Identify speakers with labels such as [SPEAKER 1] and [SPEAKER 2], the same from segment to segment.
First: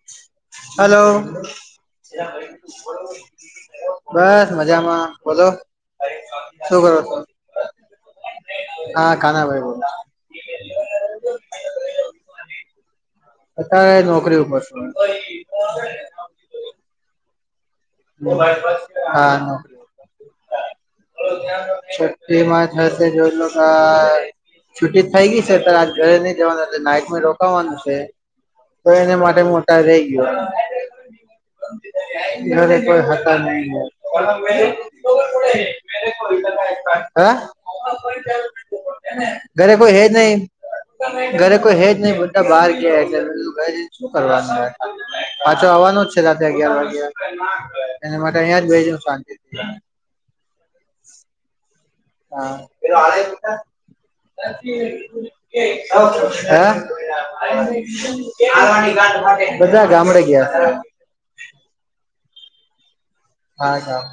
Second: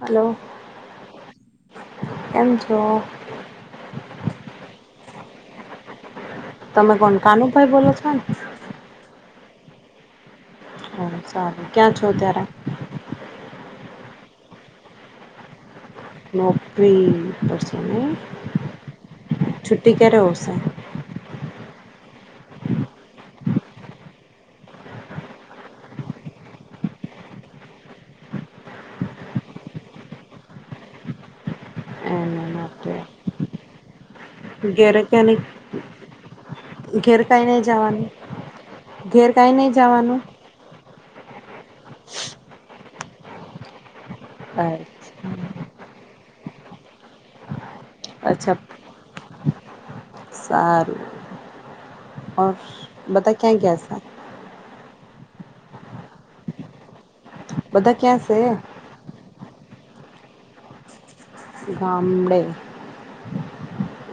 [SPEAKER 1] Hello
[SPEAKER 2] hello
[SPEAKER 1] કેમ છો
[SPEAKER 2] બસ મજામાં બોલો શું કર
[SPEAKER 1] તમે
[SPEAKER 2] છ
[SPEAKER 1] કોણ કાનુભાઈ બોલો છો ને
[SPEAKER 2] હા કાનાભાઈ બોલ
[SPEAKER 1] હ સારું ક્યાં છો ત્યારે
[SPEAKER 2] અત્યારે નોકરી ઉપરશું
[SPEAKER 1] નોકરી નહી
[SPEAKER 2] હા
[SPEAKER 1] છુટ્ટી ક્યારે આવશે
[SPEAKER 2] છઠ્ઠીમાં થશે જો લોકો છુી થઇ ગઈ છે ત્યારે આજ ઘરે નઈ જવાનુંટલે નાઈટમાં રોકાવાનું છે તો એને માટે મોટા રહી ગયો
[SPEAKER 1] એમ ના
[SPEAKER 2] કોઈ હ હતા નહીં હ ે
[SPEAKER 1] ઘેરે ક્યાં નહી ઘેર
[SPEAKER 2] હા
[SPEAKER 1] કાંઈ નહીં જવાનું ઘેર કાંઈ નહીં
[SPEAKER 2] ઘરે કોઈ હેજ
[SPEAKER 1] જવાનું
[SPEAKER 2] નહીિ ઘરે કોઈ હેજ નહિ બતાા બહાર ગયાધ ઘરે શું કરવાનું
[SPEAKER 1] અચ્છા
[SPEAKER 2] પાછો આવવાનું જ છે રાતે અગિયાર વાગ્યા એના માટે
[SPEAKER 1] અચ્છા,
[SPEAKER 2] અહીંયા જ બે જ શાંતિ
[SPEAKER 1] સારું
[SPEAKER 2] હા.
[SPEAKER 1] બતા ક્યાં ક્યાસા
[SPEAKER 2] હા
[SPEAKER 1] બધા ક્યાં છે
[SPEAKER 2] બધા ગામડે ગયા
[SPEAKER 1] ગામડે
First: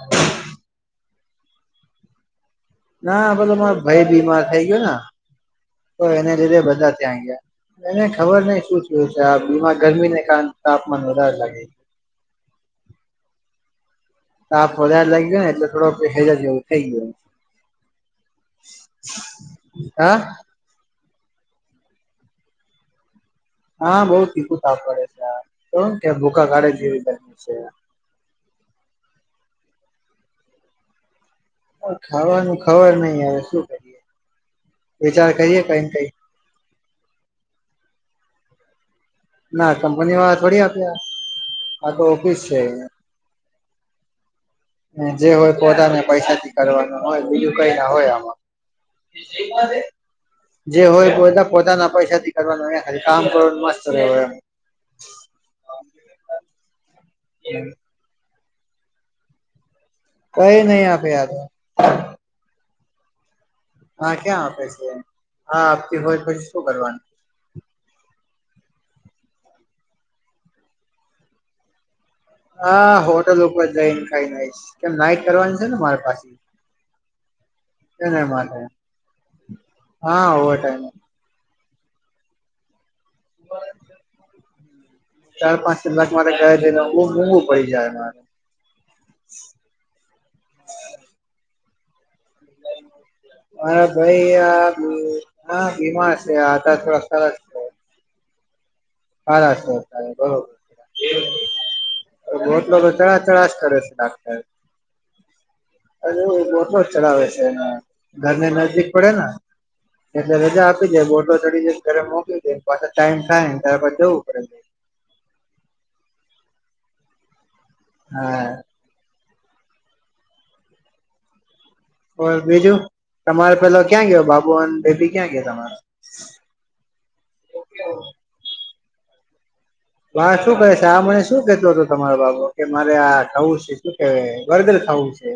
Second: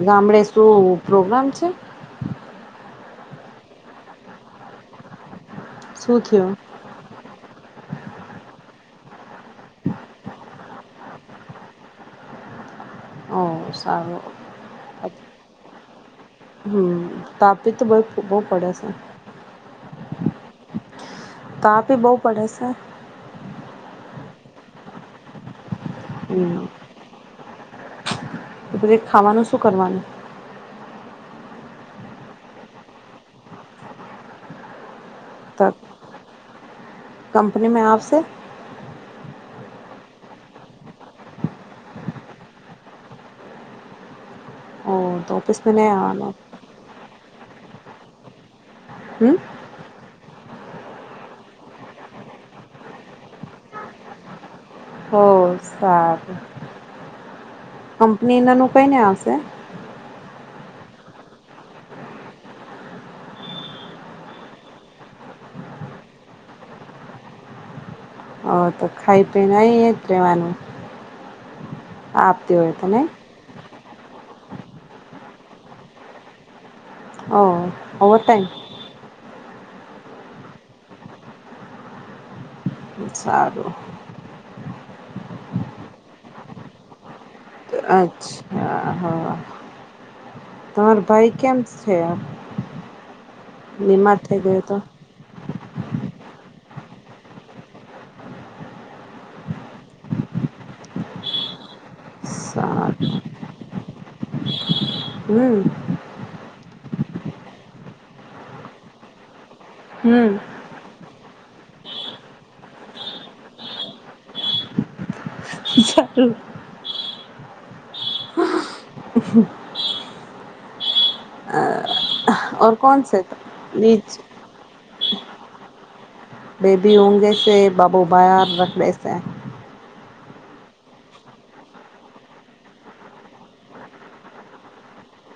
[SPEAKER 1] ગામડે શું પ્રોગ્રામ છે
[SPEAKER 2] ના પેલો મારો ભાઈ બીમાર થઈ ગયો તો
[SPEAKER 1] શું
[SPEAKER 2] એને
[SPEAKER 1] થયું
[SPEAKER 2] લીધે બધા ત્યાં ગયા ના ખબર નહી શું થયું છે આ બીમાર ગરમીને કારણે તાપમાન વધારે લાગે છે
[SPEAKER 1] ઓ સારું
[SPEAKER 2] તાપ વધારે લાગ્યો ને એટલે થોડોક હેજા જેવું થઈ
[SPEAKER 1] હમ
[SPEAKER 2] ગયો
[SPEAKER 1] તાપી તો બહુ બહુ પડે છે
[SPEAKER 2] હા
[SPEAKER 1] તાપે બહુ પડે છે
[SPEAKER 2] હા બહું તીખું તાપ પડે છે તોને કે ભૂખા
[SPEAKER 1] હમ
[SPEAKER 2] કાઢે જેવી જે
[SPEAKER 1] પછી ખાવાનું શું કરવાનું
[SPEAKER 2] ખાવાનું ખબર નઈ હવે શું કરીએ વિચાર કરીએ કઈ કઈ
[SPEAKER 1] કંપની મે આપશે
[SPEAKER 2] ના કંપની વા થોડી આપે આ તો ઓફિસ છે
[SPEAKER 1] ઓ
[SPEAKER 2] જે
[SPEAKER 1] તો
[SPEAKER 2] હોય
[SPEAKER 1] ઓફિસમાં નહીં
[SPEAKER 2] પોતાને
[SPEAKER 1] આવવાનું
[SPEAKER 2] પૈસા થી કરવાનું હોય બીજું કઈ ના હોય આમાં
[SPEAKER 1] હમ
[SPEAKER 2] [inaudible] જે હોય બધા પોતાના પૈસાથી કરવાનું ખાલી કામ કરવાનું મસ્ત રહે
[SPEAKER 1] હો સારું નેના રોકાઈને આવશે
[SPEAKER 2] કઈ નહી આપે યાર હા ક્યાં આપે છે હા આપતી હોય પછી શું કરવાનું
[SPEAKER 1] ઓ તો ખાય પીને અહીને રેવાનું
[SPEAKER 2] હા હોટલ ઉપર જઈને ખાઈ આઈસ કેમ નાઈક કરવાની છે ને મારે પાસે
[SPEAKER 1] ઓ ઓવર
[SPEAKER 2] એના
[SPEAKER 1] ટાઈમ
[SPEAKER 2] માટે હા ઓવર ટાઈમ
[SPEAKER 1] સારું
[SPEAKER 2] ચાર પાંચ કલાક મારે ગયા છેને હું
[SPEAKER 1] અચ્છા હા તમારો ભાઈ કેમ છે
[SPEAKER 2] હા
[SPEAKER 1] બીમાર
[SPEAKER 2] ભાઈ
[SPEAKER 1] થઈ ગયો
[SPEAKER 2] આ
[SPEAKER 1] તો
[SPEAKER 2] હા બીમાર છે અત્યાર થોડા સરસ છે હા [unintelligible] બોટલો તો
[SPEAKER 1] સારું
[SPEAKER 2] ચળય ચળય કરે છે
[SPEAKER 1] હમ
[SPEAKER 2] ડોક્ટર અરે એ બોટલો જ ચળાવે છે એના ઘરની નજીક પડે ને
[SPEAKER 1] હમ
[SPEAKER 2] એટલે રજા આપી જે બોટલ ચડી જાય ઘરે મોકલી દે પાછા ટાઈમ થાય ત્યારબ જવું પડે
[SPEAKER 1] [unintelligible]
[SPEAKER 2] હ
[SPEAKER 1] ઓર
[SPEAKER 2] બીજું
[SPEAKER 1] કોણ છે
[SPEAKER 2] તમારે પેલો
[SPEAKER 1] બીજ
[SPEAKER 2] ક્યાં ગયો બાબુ અને બેબી ક્યાં ગયા તમારે
[SPEAKER 1] બેબી ઊંગે છે બાબુ [unintelligible]
[SPEAKER 2] હ શું કહે છે આ મને શું કેતોં હતો તમારા બાબો કે મારે આ થવું છે શું કે વર્ગલ થવું છે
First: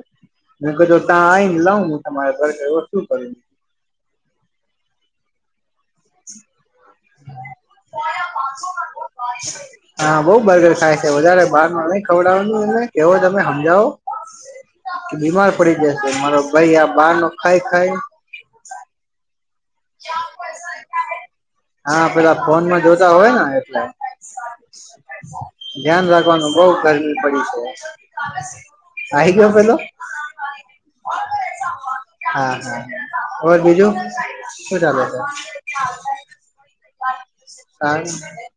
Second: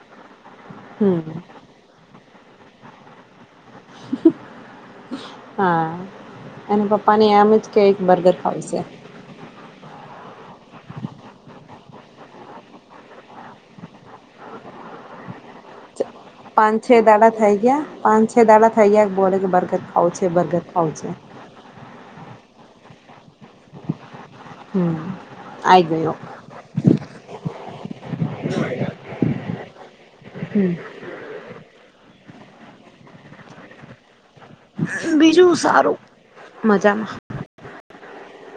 [SPEAKER 2] મે ક ત્યાં
[SPEAKER 1] હમ
[SPEAKER 2] આવીઈને લાવ તમારે ઘર શું કર
[SPEAKER 1] એ પપ્પાને આમ જ કે એક બર્ગર ખાવ છે
[SPEAKER 2] હા બહું બર્ગર ખાય છે વધારે બહારનું નહી ખવડાવવાનું એમને કેવો તમે સમજાવો બીમાર પડી જાય છે
[SPEAKER 1] પાંચ છે દાડા થઈ ગયા પાંચ છ દાડા થઈ ગયા બોલે બર્ગર બર્ગર ખાવું છે બર્ગર ખાવું છે
[SPEAKER 2] હા પેલા ફોનમાં જોતા હોય ને એટલે
[SPEAKER 1] હમ આઈ
[SPEAKER 2] ધ્યાન
[SPEAKER 1] ગયો
[SPEAKER 2] રાખવાનું બહું ગરમી પડી છે આઈ ગયો પેલો
[SPEAKER 1] હમ
[SPEAKER 2] હા હા ઓવે બીજું શજાલ
[SPEAKER 1] બીજું
[SPEAKER 2] છે.
[SPEAKER 1] સારું મજામાં
[SPEAKER 2] હા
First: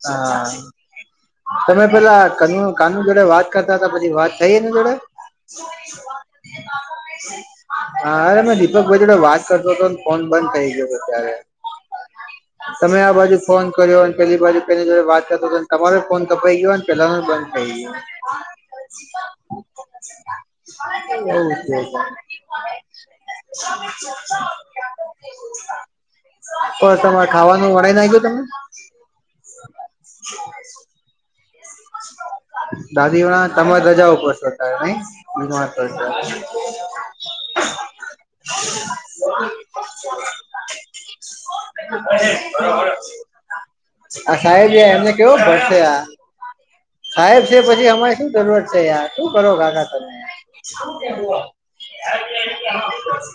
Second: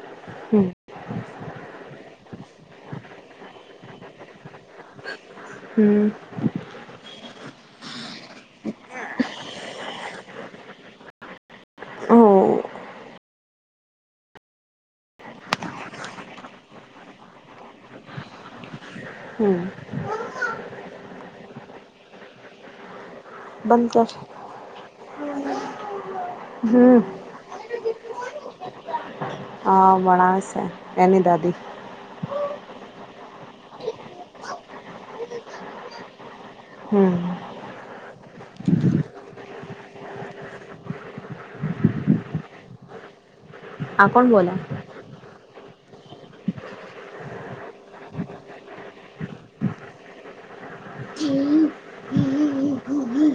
[SPEAKER 2] હા.
[SPEAKER 1] હમ
[SPEAKER 2] તમે પેલા ક કાનૂન જોડે વાત કરતા હતા પછી વાત થઈ એ ને જોડે
[SPEAKER 1] હમ.
[SPEAKER 2] હા અરે મે દીપક ભાઈ જોડે વાત કરતો હતો ફોન બંધ થઇ ગયો હતો. [inaudible]
[SPEAKER 1] હ.
[SPEAKER 2] તમે આ બાજુ ફોન કર્યો અને પેલી બાજુ પે જો વાત કરતો હતો તમારો ફોન કપાઈ ગયો અનેને પેલા ન બંધ થઈ
[SPEAKER 1] હમ
[SPEAKER 2] ગયો. હ. [inaudible] સમ
[SPEAKER 1] બંધ કર
[SPEAKER 2] પણ
[SPEAKER 1] હમ
[SPEAKER 2] તમારે ખાવાનું વડાઈ નાખ ગયો તમે.
[SPEAKER 1] હા વણાવ છે એની દાદી
[SPEAKER 2] દાદીણા તમામે રજા પશો ત નહી બીજ
[SPEAKER 1] હમ.
[SPEAKER 2] [inaudible] બરોબર
[SPEAKER 1] કોણ
[SPEAKER 2] આ
[SPEAKER 1] બોલા
[SPEAKER 2] સાહેબબ એમને કેવો ભરસે આ સાહેબ છે પછી અમારે શું જરૂરત છે યાર શું કરો કાકા તમે?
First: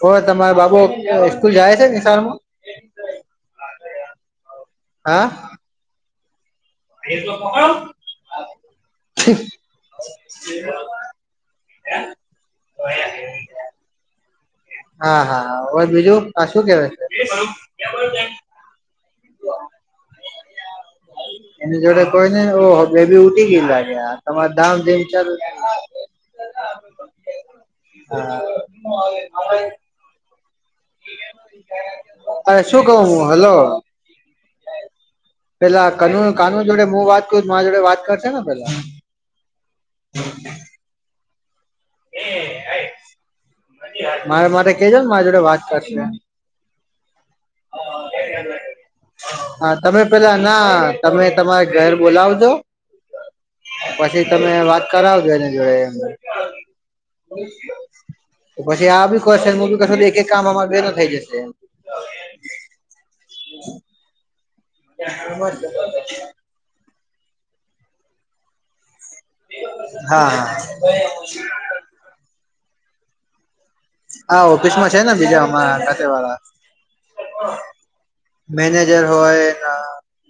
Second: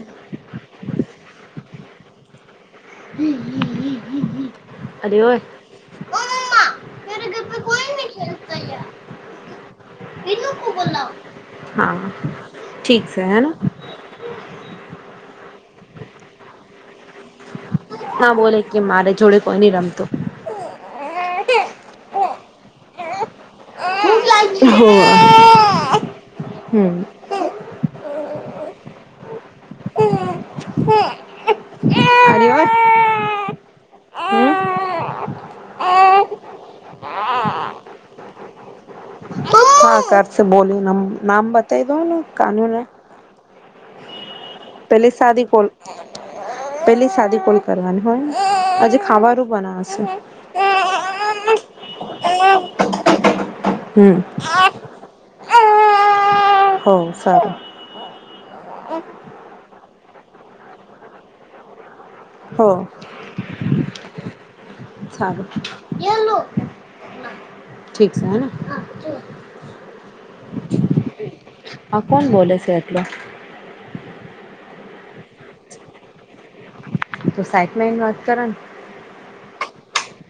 [SPEAKER 2] હોવે તમારે બાબુ સ્કૂલ જાય છે નિશારમાં
[SPEAKER 1] અરે ઓ
[SPEAKER 2] [inaudible]
[SPEAKER 1] હા ઠીક છે હેના.
[SPEAKER 2] હા હા હવે બીજું આ શું કેવા છે.
[SPEAKER 1] ના બોલે કે મારે જોડે કોઈ નઈ રમતું.
[SPEAKER 2] એની જોડે કોઈ ને બેબી ઉઠી ગય લાગે. તમાર ધામધીમ
[SPEAKER 1] હોવે
[SPEAKER 2] ચાલુ.
[SPEAKER 1] હમ
[SPEAKER 2] હ.
[SPEAKER 1] અરે
[SPEAKER 2] અ
[SPEAKER 1] વા
[SPEAKER 2] શું કહું હું હલો.
[SPEAKER 1] હમ
[SPEAKER 2] પેલા કાનૂ કાનૂન જોડે હું વાત કરું મા જોડે વાત કરશે ને પેલા.
[SPEAKER 1] હા ઘસે બોલોમ નામ બતા દો ના કાનૂન હ
[SPEAKER 2] મારે માટે કજ ને મારા જોડે વાત
[SPEAKER 1] કોલ
[SPEAKER 2] કરશે.
[SPEAKER 1] પેલી સાદી કોલ કરવાની હોય. આજે ખાવાનું
[SPEAKER 2] હા તમે
[SPEAKER 1] બનાવશે
[SPEAKER 2] પેલા ના તમે તમારે ઘર બોલાવજો.
[SPEAKER 1] હમ
[SPEAKER 2] પછી તમે વાત કરાવજો એને જોડે
[SPEAKER 1] હો સારું.
[SPEAKER 2] તો પછી આ બી ખશે બી ક એક એક કામ અમાં બેે ન થઈ જશેમ.
[SPEAKER 1] હો. સારું ઠીક છે હેને.
[SPEAKER 2] હા હા.
[SPEAKER 1] હા કોણ બોલે છે એતલે
[SPEAKER 2] હા ઓફિસમાં છે ને બીજામાં ક વાળા
[SPEAKER 1] તો સાઈટમાં એની વાત કરે ને
[SPEAKER 2] મેનેજર હોય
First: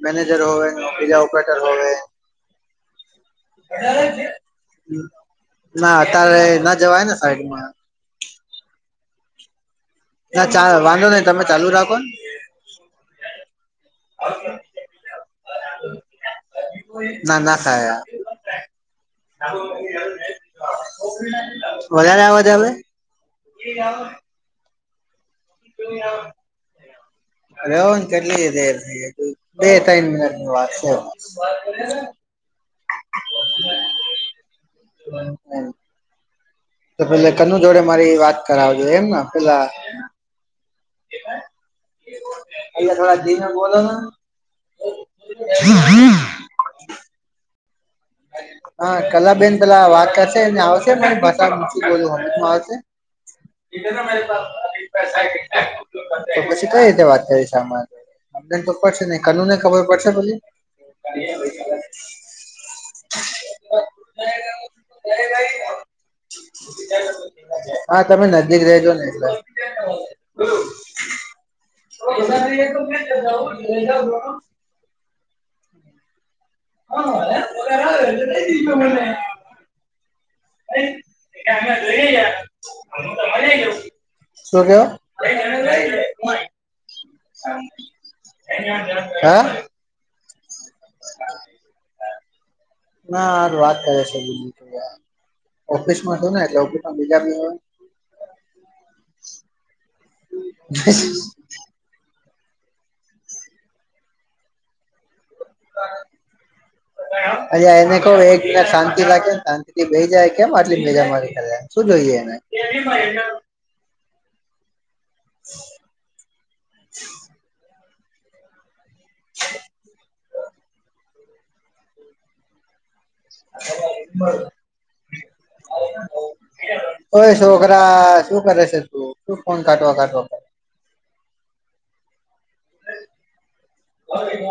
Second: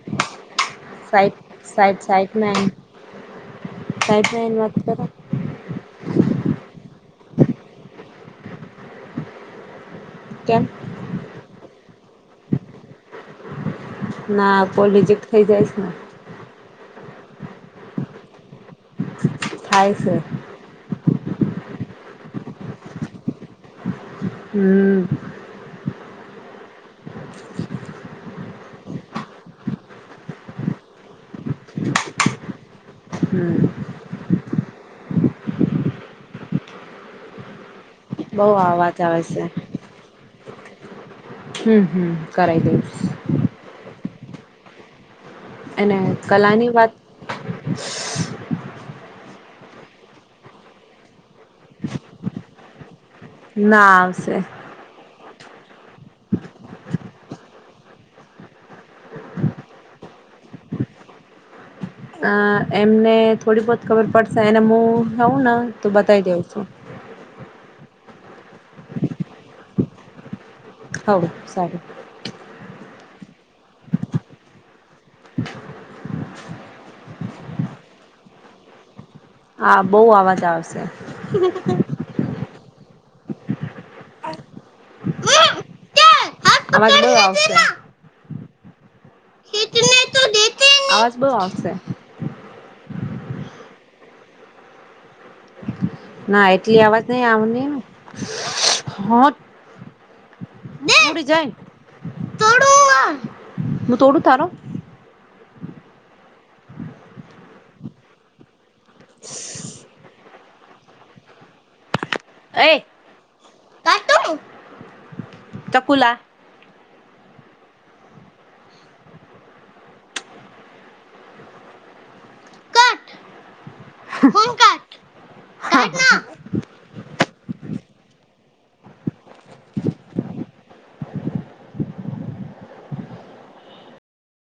[SPEAKER 2] મેનેજર હોય. બીજા
[SPEAKER 1] સાઈટ
[SPEAKER 2] ઓપરેટર હોવે હ
[SPEAKER 1] સાઈટ સાઈટમાં એન સાઈટમાં એની વાત કરે
[SPEAKER 2] ના અત્યારે ના જવાય ને સાઈડમાં ના
[SPEAKER 1] કેમ
[SPEAKER 2] ચા વાંધો નહી તમે ચાલુ રાખો ને
[SPEAKER 1] ના પોલીજીક થઇ જાયશ ને
[SPEAKER 2] ના ના ખા
[SPEAKER 1] થાય છે
[SPEAKER 2] વધારે આવ ત હમે
[SPEAKER 1] હમ.
[SPEAKER 2] [unintelligible]
[SPEAKER 1] હ
[SPEAKER 2] હલો કેટલી દેર થઈ, બે તઈન મિનટની વાત છે [unintelligible]
[SPEAKER 1] હમ
[SPEAKER 2] [unintelligible] [inaudible] તો પેલે કનુ જોડે મારી વાત
[SPEAKER 1] બઉ
[SPEAKER 2] કરાવજે,
[SPEAKER 1] અવાજ
[SPEAKER 2] એમ
[SPEAKER 1] આવે
[SPEAKER 2] ન
[SPEAKER 1] છે
[SPEAKER 2] પેલા
[SPEAKER 1] હમ હમ કરાય
[SPEAKER 2] અહિયાં
[SPEAKER 1] દઈશ.
[SPEAKER 2] થોડા ધીમે બોલો ને
[SPEAKER 1] અને કલાની વાત
[SPEAKER 2] હા! કલાબેન પેલા વાત કરશે, ને એ આવશે, ને ભાષા બીજી બોલહમજમાં આવશે? [unintelligible]
[SPEAKER 1] ના આવશે
[SPEAKER 2] [unintelligible] તો પછી કઈ રીતે વાત કરીશ આમા? નઈ તો પડશે નઈ કનુને ખબર પડશે પછી? [unintelligible]
[SPEAKER 1] ને થોડી બોત ખબર પડશે એને મું જાઉંના તો બતાઈ દઉં શું.
[SPEAKER 2] [inaudible] હા! તમે નજીક રેજો ને
[SPEAKER 1] હવ સારું
[SPEAKER 2] [unintelligible] [unintelligible] [unintelligible] હા! એમ, [unintelligible]
[SPEAKER 1] આ બઉ અવાજ આવશે.
[SPEAKER 2] [unintelligible] શું કેવ? [unintelligible]
[SPEAKER 1] અવાજ બઉ આવશે.
[SPEAKER 2] [unintelligible] હા?
[SPEAKER 1] [unintelligible] આવાજ બો આવશે.
[SPEAKER 2] નાર વાત કરે છે [unintelligible] ઓફિસ માં છું ને,
[SPEAKER 1] ના
[SPEAKER 2] એટલે
[SPEAKER 1] એટલી
[SPEAKER 2] ઓફિસમાં
[SPEAKER 1] અવાજ
[SPEAKER 2] બીજા
[SPEAKER 1] નહી
[SPEAKER 2] બી હોય [inaudible]
[SPEAKER 1] આવની ને. હોટ
[SPEAKER 2] [unintelligible]
[SPEAKER 1] તોડું હુંઅ, હું તોડું તારો? [inaudible]
[SPEAKER 2] [unintelligible] અને એને કો એ [unintelligible] શાંતિ રાખે, શાંતિથી બેહી જાય, કેમ આટલી ભેજા મારી કરે? શું જોઈએ?
[SPEAKER 1] એ
[SPEAKER 2] [unintelligible]
[SPEAKER 1] કાટું ચકુલા
[SPEAKER 2] [inaudible]
[SPEAKER 1] હમ, હમ
[SPEAKER 2] ઓય સોકરા શું કરે છે તું? શું ફોન કાઢવા કાઢવા કરે?
[SPEAKER 1] [inaudible]
[SPEAKER 2] [unintelligible]